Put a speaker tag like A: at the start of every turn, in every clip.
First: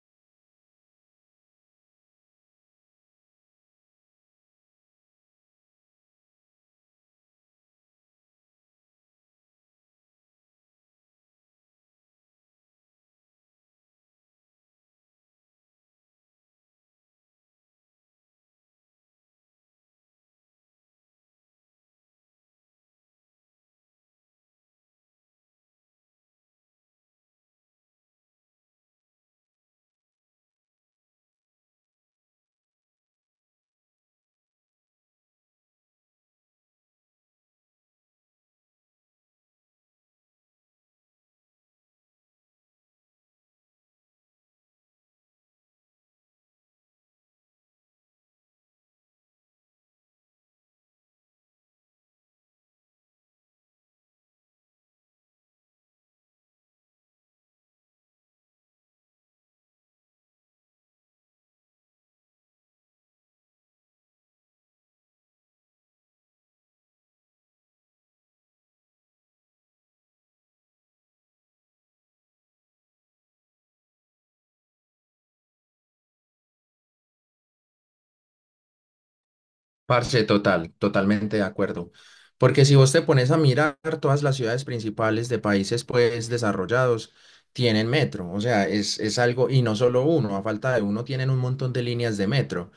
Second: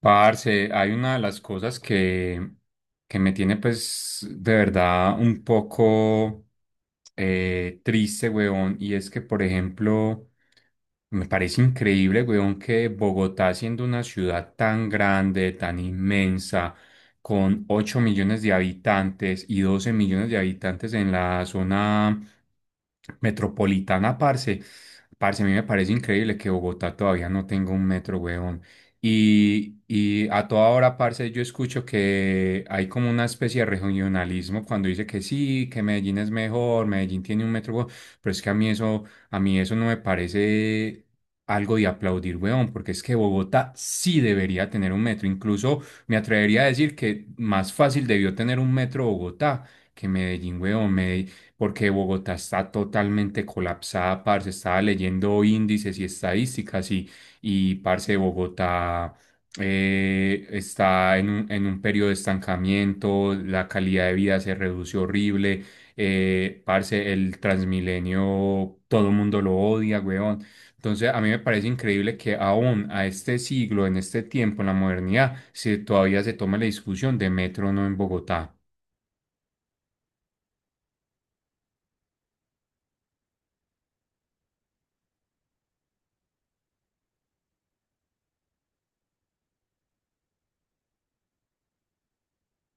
A: Parce, hay una de las cosas que me tiene pues de verdad un poco triste, weón, y es que, por ejemplo, me parece increíble, weón, que Bogotá, siendo una ciudad tan grande, tan inmensa, con 8 millones de habitantes y 12 millones de habitantes en la zona metropolitana, parce, a mí me parece increíble que Bogotá todavía no tenga un metro, weón. Y a toda hora, parce, yo escucho que hay como una especie de regionalismo cuando dice que sí, que Medellín es mejor, Medellín tiene un metro, pero es que a mí a mí eso no me parece algo de aplaudir, weón, porque es que Bogotá sí debería tener un metro. Incluso me atrevería a decir que más fácil debió tener un metro Bogotá que Medellín, weón, Medellín, porque Bogotá está totalmente colapsada, parce, estaba leyendo índices y estadísticas y parce, Bogotá está en un periodo de estancamiento, la calidad de vida se reduce horrible, parce, el Transmilenio, todo el mundo lo odia, weón. Entonces, a mí me parece increíble que aún a este siglo, en este tiempo, en la modernidad, todavía se tome la discusión de metro o no en Bogotá.
B: Parce, totalmente de acuerdo. Porque si vos te pones a mirar, todas las ciudades principales de países pues desarrollados tienen metro. O sea, es algo, y no solo uno, a falta de uno tienen un montón de líneas de metro.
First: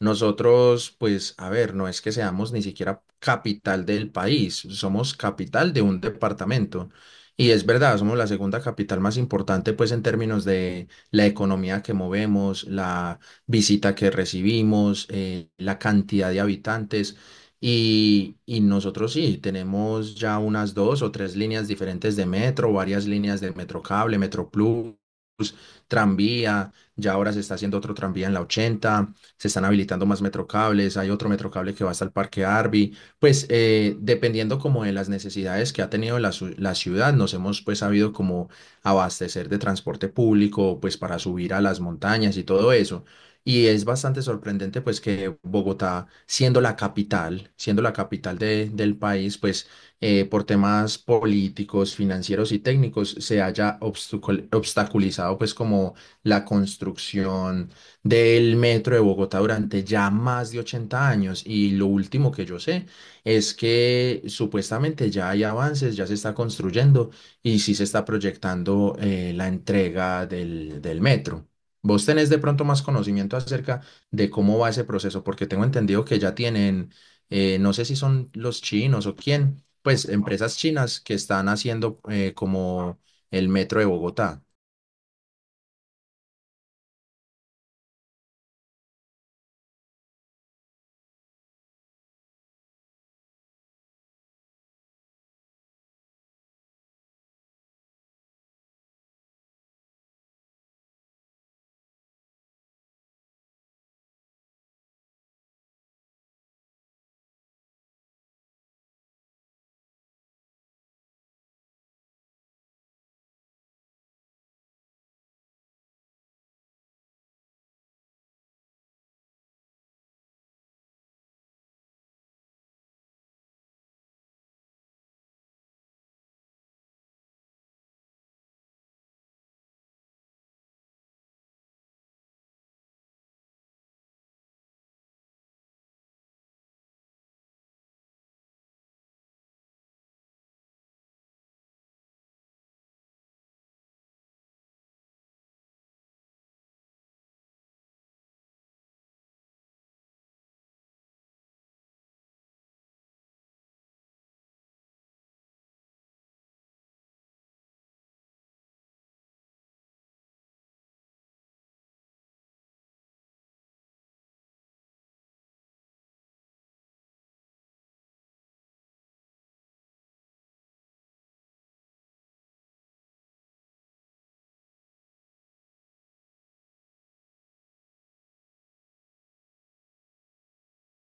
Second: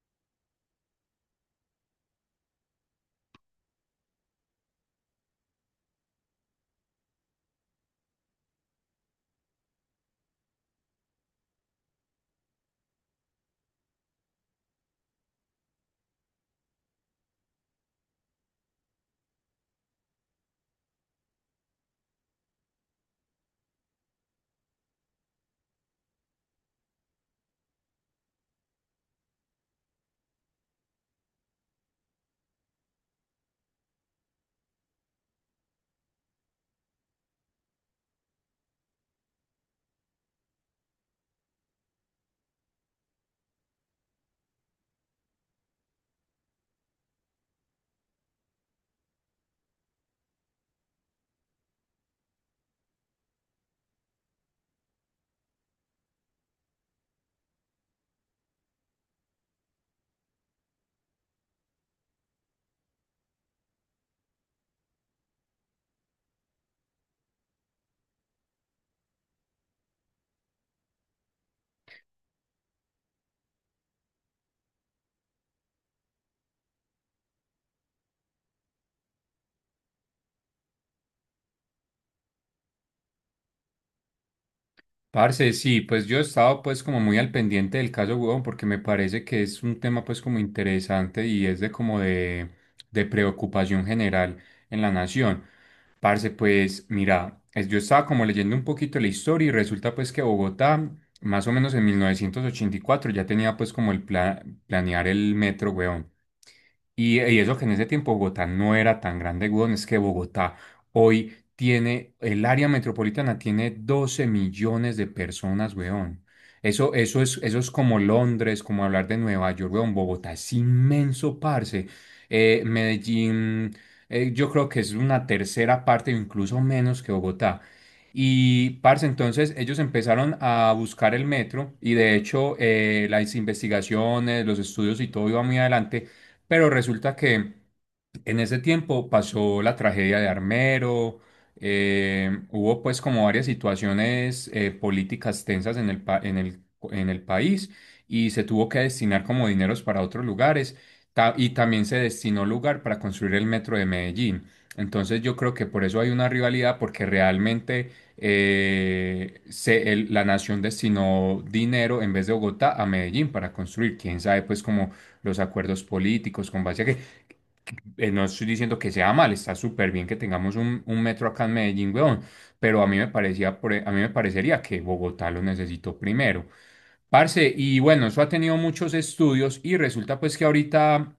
B: Nosotros, pues, a ver, no es que seamos ni siquiera capital del país, somos capital de un departamento. Y es verdad, somos la segunda capital más importante pues en términos de la economía que movemos, la visita que recibimos, la cantidad de habitantes. Y nosotros sí, tenemos ya unas dos o tres líneas diferentes de metro, varias líneas de metro cable, metro plus, tranvía, ya ahora se está haciendo otro tranvía en la 80, se están habilitando más metrocables, hay otro metrocable que va hasta el Parque Arby, pues dependiendo como de las necesidades que ha tenido la ciudad, nos hemos pues sabido como abastecer de transporte público, pues para subir a las montañas y todo eso. Y es bastante sorprendente pues que Bogotá, siendo la capital del país, pues por temas políticos, financieros y técnicos se haya obstaculizado pues como la construcción del metro de Bogotá durante ya más de 80 años. Y lo último que yo sé es que supuestamente ya hay avances, ya se está construyendo y sí se está proyectando la entrega del metro. Vos tenés de pronto más conocimiento acerca de cómo va ese proceso, porque tengo entendido que ya tienen, no sé si son los chinos o quién, pues empresas chinas que están haciendo como el metro de Bogotá.
A: Parce, sí, pues yo he estado pues como muy al pendiente del caso, huevón, porque me parece que es un tema pues como interesante y es de como de preocupación general en la nación. Parce, pues mira, yo estaba como leyendo un poquito la historia y resulta pues que Bogotá, más o menos en 1984 ya tenía pues como el planear el metro, huevón. Y eso que en ese tiempo Bogotá no era tan grande, weón, es que Bogotá hoy tiene, el área metropolitana tiene 12 millones de personas, weón. Eso es como Londres, como hablar de Nueva York, weón. Bogotá es inmenso, parce. Medellín, yo creo que es una tercera parte, o incluso menos que Bogotá. Y, parce, entonces ellos empezaron a buscar el metro y de hecho las investigaciones, los estudios y todo iba muy adelante, pero resulta que en ese tiempo pasó la tragedia de Armero, hubo pues como varias situaciones políticas tensas en el, pa- en el país y se tuvo que destinar como dineros para otros lugares y también se destinó lugar para construir el metro de Medellín. Entonces yo creo que por eso hay una rivalidad porque realmente la nación destinó dinero en vez de Bogotá a Medellín para construir, quién sabe pues como los acuerdos políticos con base a que no estoy diciendo que sea mal, está súper bien que tengamos un metro acá en Medellín, weón, pero a mí me parecía, a mí me parecería que Bogotá lo necesitó primero. Parce, y bueno, eso ha tenido muchos estudios y resulta pues que ahorita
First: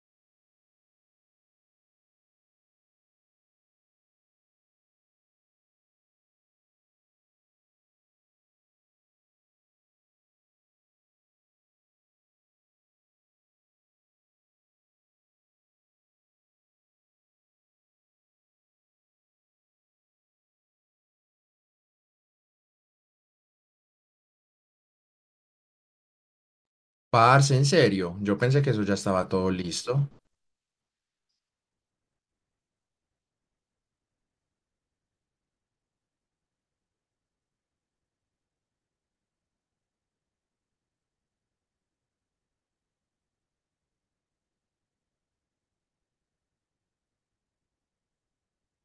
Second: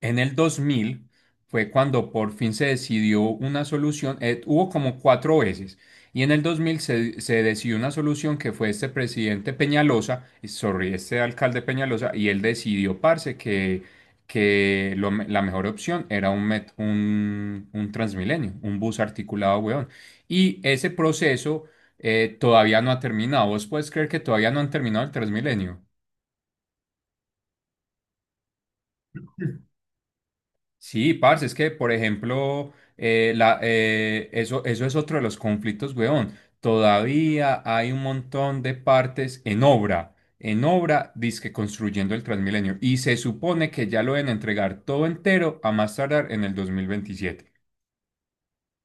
A: en el 2000 fue cuando por fin se decidió una solución, hubo como cuatro veces, y en el 2000 se decidió una solución que fue este presidente Peñalosa, sorry, este alcalde Peñalosa, y él decidió, parce, que la mejor opción era un Transmilenio, un bus articulado, weón. Y ese proceso todavía no ha terminado. ¿Vos puedes creer que todavía no han terminado el Transmilenio?
B: Parce, en serio, yo pensé que eso ya estaba todo listo.
A: Sí, parce, es que, por ejemplo, eso es otro de los conflictos, weón. Todavía hay un montón de partes en obra, dizque construyendo el Transmilenio. Y se supone que ya lo deben entregar todo entero a más tardar en el 2027.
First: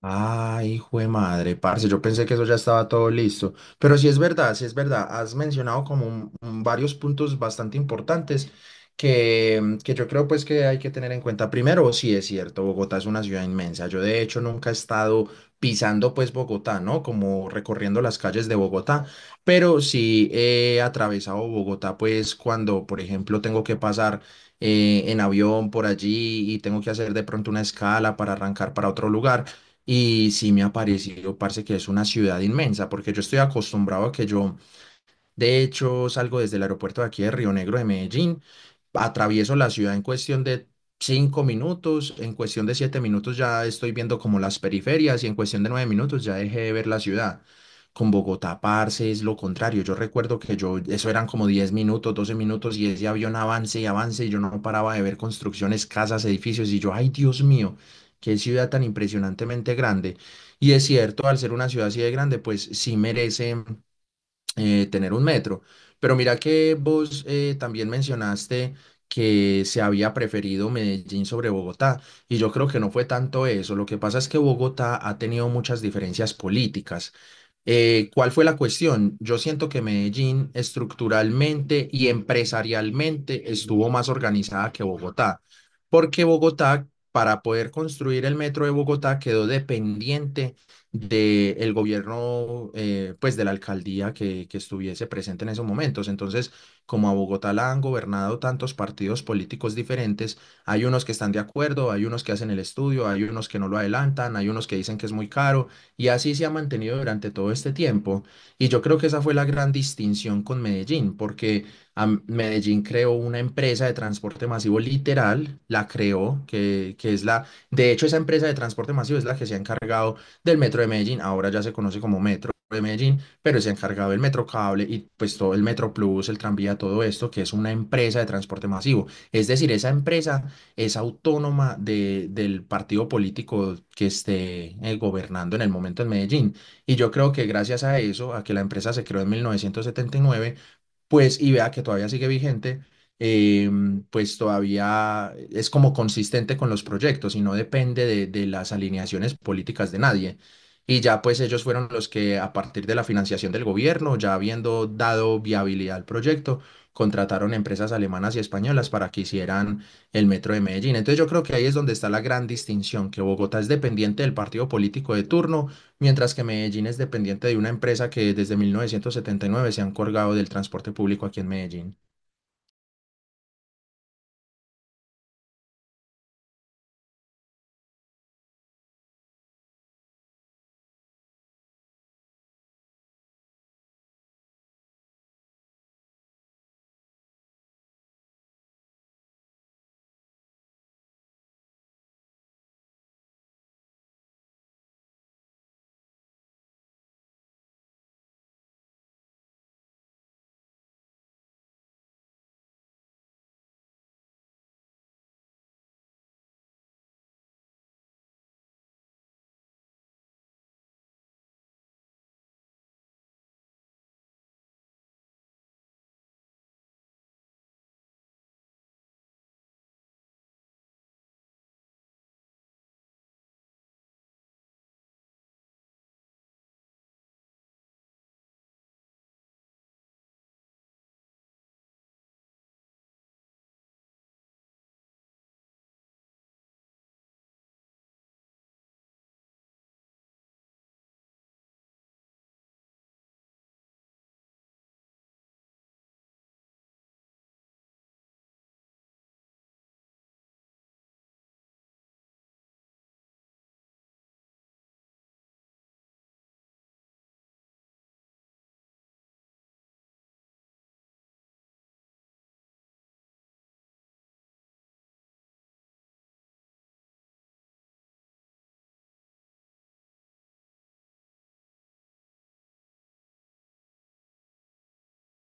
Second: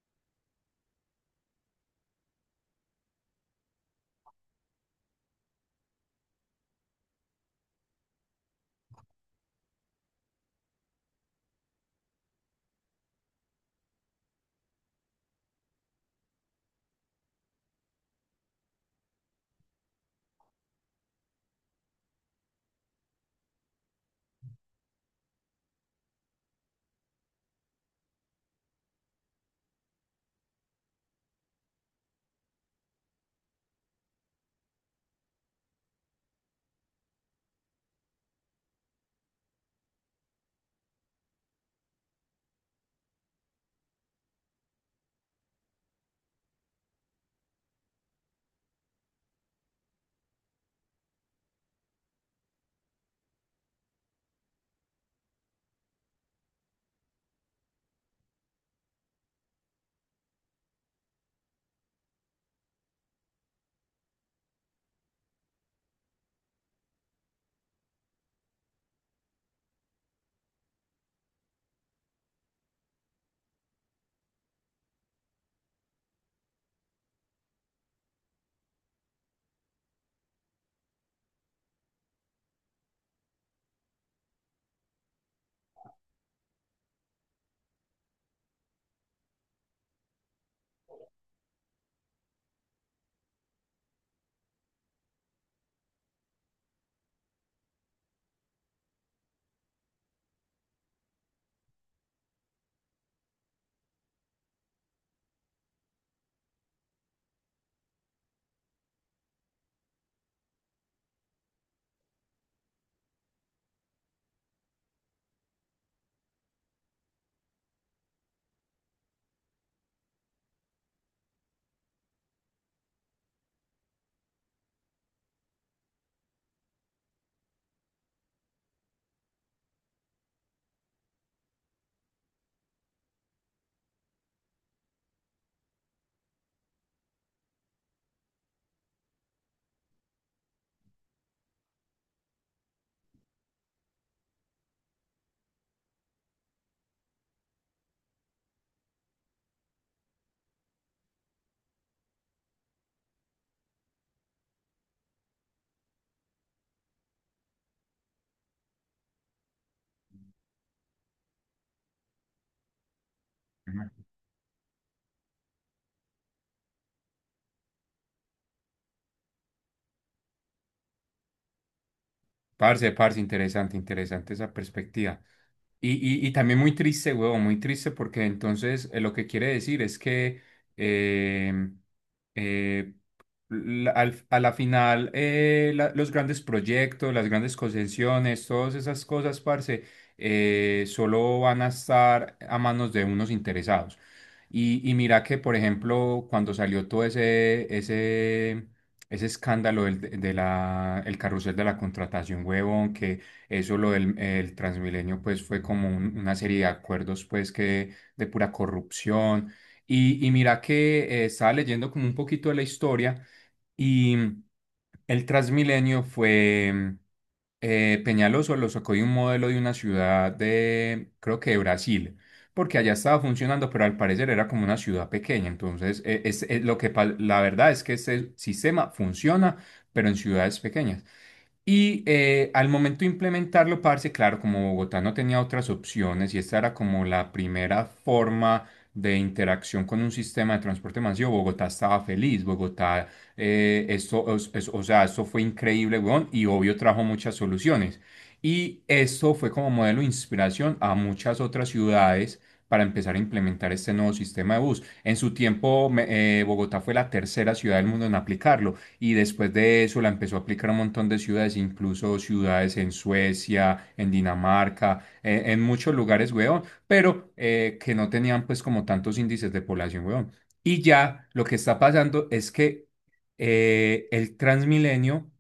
B: Ay, hijo de madre, parce, yo pensé que eso ya estaba todo listo. Pero sí es verdad, has mencionado como un varios puntos bastante importantes que yo creo pues que hay que tener en cuenta. Primero, sí es cierto, Bogotá es una ciudad inmensa. Yo de hecho nunca he estado pisando pues Bogotá, ¿no? Como recorriendo las calles de Bogotá, pero sí he atravesado Bogotá pues cuando, por ejemplo, tengo que pasar en avión por allí y tengo que hacer de pronto una escala para arrancar para otro lugar. Y sí me ha parecido, parce, que es una ciudad inmensa, porque yo estoy acostumbrado a que yo de hecho, salgo desde el aeropuerto de aquí de Río Negro de Medellín, atravieso la ciudad en cuestión de 5 minutos, en cuestión de 7 minutos ya estoy viendo como las periferias y en cuestión de 9 minutos ya dejé de ver la ciudad. Con Bogotá, parce, es lo contrario. Yo recuerdo que yo, eso eran como 10 minutos, 12 minutos y ese avión avance y avance y yo no paraba de ver construcciones, casas, edificios y yo, ay Dios mío, qué ciudad tan impresionantemente grande. Y es cierto, al ser una ciudad así de grande, pues sí merece tener un metro. Pero mira que vos también mencionaste que se había preferido Medellín sobre Bogotá, y yo creo que no fue tanto eso. Lo que pasa es que Bogotá ha tenido muchas diferencias políticas. ¿Cuál fue la cuestión? Yo siento que Medellín estructuralmente y empresarialmente estuvo más organizada que Bogotá, porque Bogotá, para poder construir el metro de Bogotá, quedó dependiente del gobierno, pues de la alcaldía que estuviese presente en esos momentos. Entonces, como a Bogotá la han gobernado tantos partidos políticos diferentes, hay unos que están de acuerdo, hay unos que hacen el estudio, hay unos que no lo adelantan, hay unos que dicen que es muy caro y así se ha mantenido durante todo este tiempo. Y yo creo que esa fue la gran distinción con Medellín, porque Medellín creó una empresa de transporte masivo literal, la creó, que es la, de hecho esa empresa de transporte masivo es la que se ha encargado del Metro de Medellín, ahora ya se conoce como Metro de Medellín, pero se ha encargado del Metro Cable y pues todo el Metro Plus, el tranvía, todo esto, que es una empresa de transporte masivo. Es decir, esa empresa es autónoma del partido político que esté gobernando en el momento en Medellín. Y yo creo que gracias a eso, a que la empresa se creó en 1979, pues y vea que todavía sigue vigente, pues todavía es como consistente con los proyectos y no depende de las alineaciones políticas de nadie. Y ya pues ellos fueron los que a partir de la financiación del gobierno, ya habiendo dado viabilidad al proyecto, contrataron empresas alemanas y españolas para que hicieran el metro de Medellín. Entonces yo creo que ahí es donde está la gran distinción, que Bogotá es
A: Ujú.
B: dependiente del partido político de turno mientras que Medellín es dependiente de una empresa que desde 1979 se ha encargado del transporte público aquí en Medellín.
A: Parce, interesante esa perspectiva. Y, y también muy triste, huevón, muy triste porque entonces lo que quiere decir es que eh, eh, la- al- a la final los grandes proyectos, las grandes concesiones, todas esas cosas, parce, solo van a estar a manos de unos interesados. Y mira que, por ejemplo, cuando salió todo ese escándalo el carrusel de la contratación, huevón, que eso lo del el Transmilenio pues fue como una serie de acuerdos pues que de pura corrupción. Y mira que estaba leyendo como un poquito de la historia y mm, el Transmilenio fue Peñaloso lo sacó de un modelo de una ciudad de, creo que de Brasil, porque allá estaba funcionando, pero al parecer era como una ciudad pequeña. Entonces, es lo que la verdad es que este sistema funciona, pero en ciudades pequeñas. Y al momento de implementarlo, parce, claro, como Bogotá no tenía otras opciones y esta era como la primera forma de interacción con un sistema de transporte masivo, Bogotá estaba feliz, Bogotá, o sea, esto fue increíble, weón, y obvio trajo muchas soluciones. Y esto fue como modelo de inspiración a muchas otras ciudades para empezar a implementar este nuevo sistema de bus. En su tiempo, Bogotá fue la tercera ciudad del mundo en aplicarlo y después de eso la empezó a aplicar a un montón de ciudades, incluso ciudades en Suecia, en Dinamarca, en muchos lugares, weón, pero que no tenían pues como tantos índices de población, weón. Y ya lo que está pasando es que el Transmilenio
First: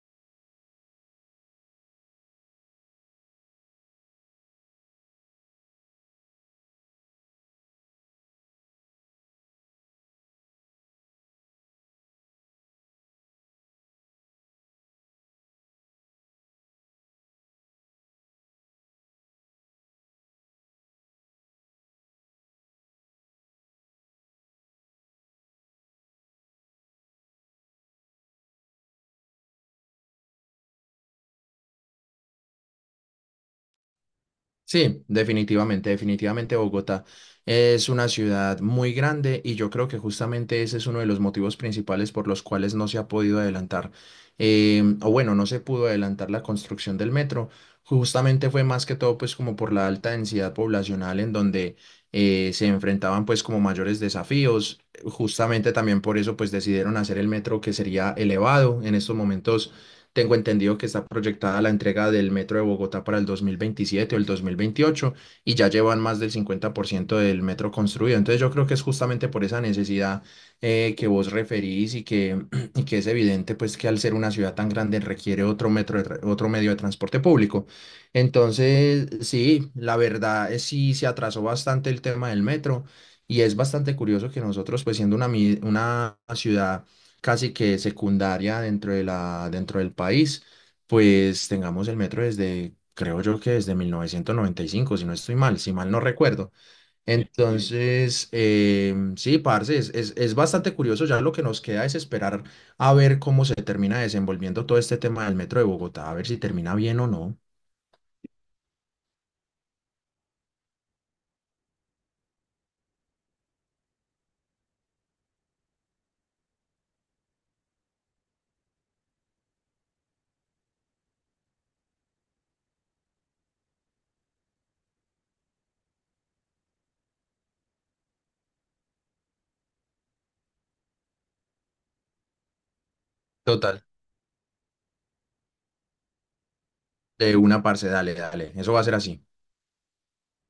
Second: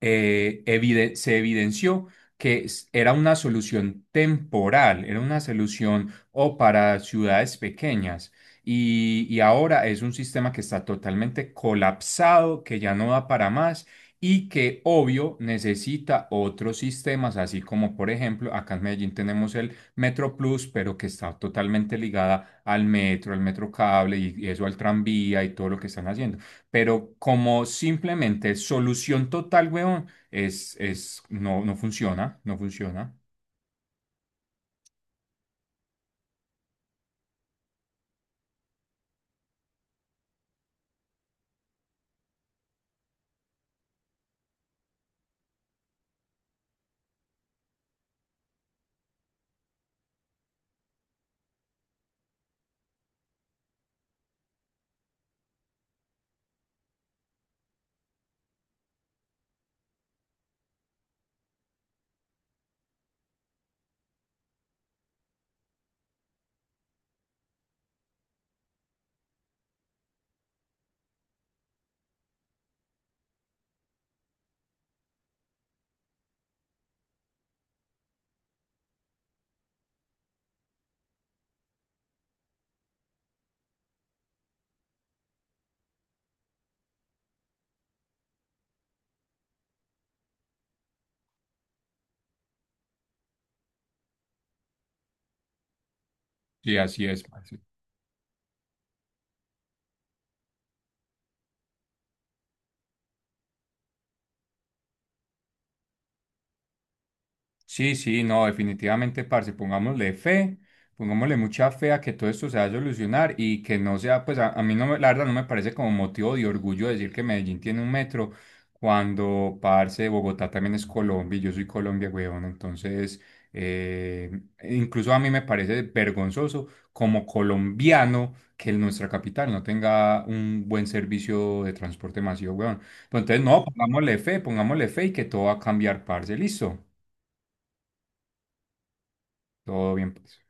A: se evidenció que era una solución temporal, era una solución o para ciudades pequeñas y ahora es un sistema que está totalmente colapsado, que ya no da para más y que obvio necesita otros sistemas, así como por ejemplo acá en Medellín tenemos el Metro Plus, pero que está totalmente ligada al metro cable y eso al tranvía y todo lo que están haciendo. Pero como simplemente solución total, weón, no, no funciona, no funciona.
B: Sí, definitivamente, definitivamente Bogotá es una ciudad muy grande y yo creo que justamente ese es uno de los motivos principales por los cuales no se ha podido adelantar, o bueno, no se pudo adelantar la construcción del metro. Justamente fue más que todo pues como por la alta densidad poblacional en donde se enfrentaban pues como mayores desafíos. Justamente también por eso pues decidieron hacer el metro que sería elevado. En estos momentos tengo entendido que está proyectada la entrega del metro de Bogotá para el 2027 o el 2028 y ya llevan más del 50% del metro construido. Entonces yo creo que es justamente por esa necesidad que vos referís y que, y que es evidente pues que al ser una ciudad tan grande requiere otro metro otro medio de transporte público. Entonces, sí, la verdad es sí se atrasó bastante el tema del metro y es bastante curioso que nosotros pues siendo una, una ciudad casi que secundaria dentro de la, dentro del país, pues tengamos el metro desde, creo yo que desde 1995 si no estoy mal, si mal no recuerdo. Sí.
A: Sí, así es, parce.
B: Entonces, sí, parce, es bastante curioso, ya lo que nos queda es esperar a ver cómo se termina desenvolviendo todo este tema del metro de Bogotá, a ver si termina bien o no.
A: Sí, no, definitivamente, parce, pongámosle fe, pongámosle mucha fe a que todo esto se va a solucionar y que no sea, pues a mí no me, la verdad no me parece como motivo de orgullo decir que Medellín tiene un metro cuando, parce, Bogotá también es Colombia y yo soy Colombia, weón, entonces, eh, incluso a mí me parece vergonzoso como colombiano que nuestra capital no tenga un buen servicio de transporte masivo, weón. Pues entonces, no,
B: Total.
A: pongámosle fe y que todo va a cambiar, parce, listo.
B: De una, parce, dale, dale, eso va a ser así.
A: Todo bien, pues.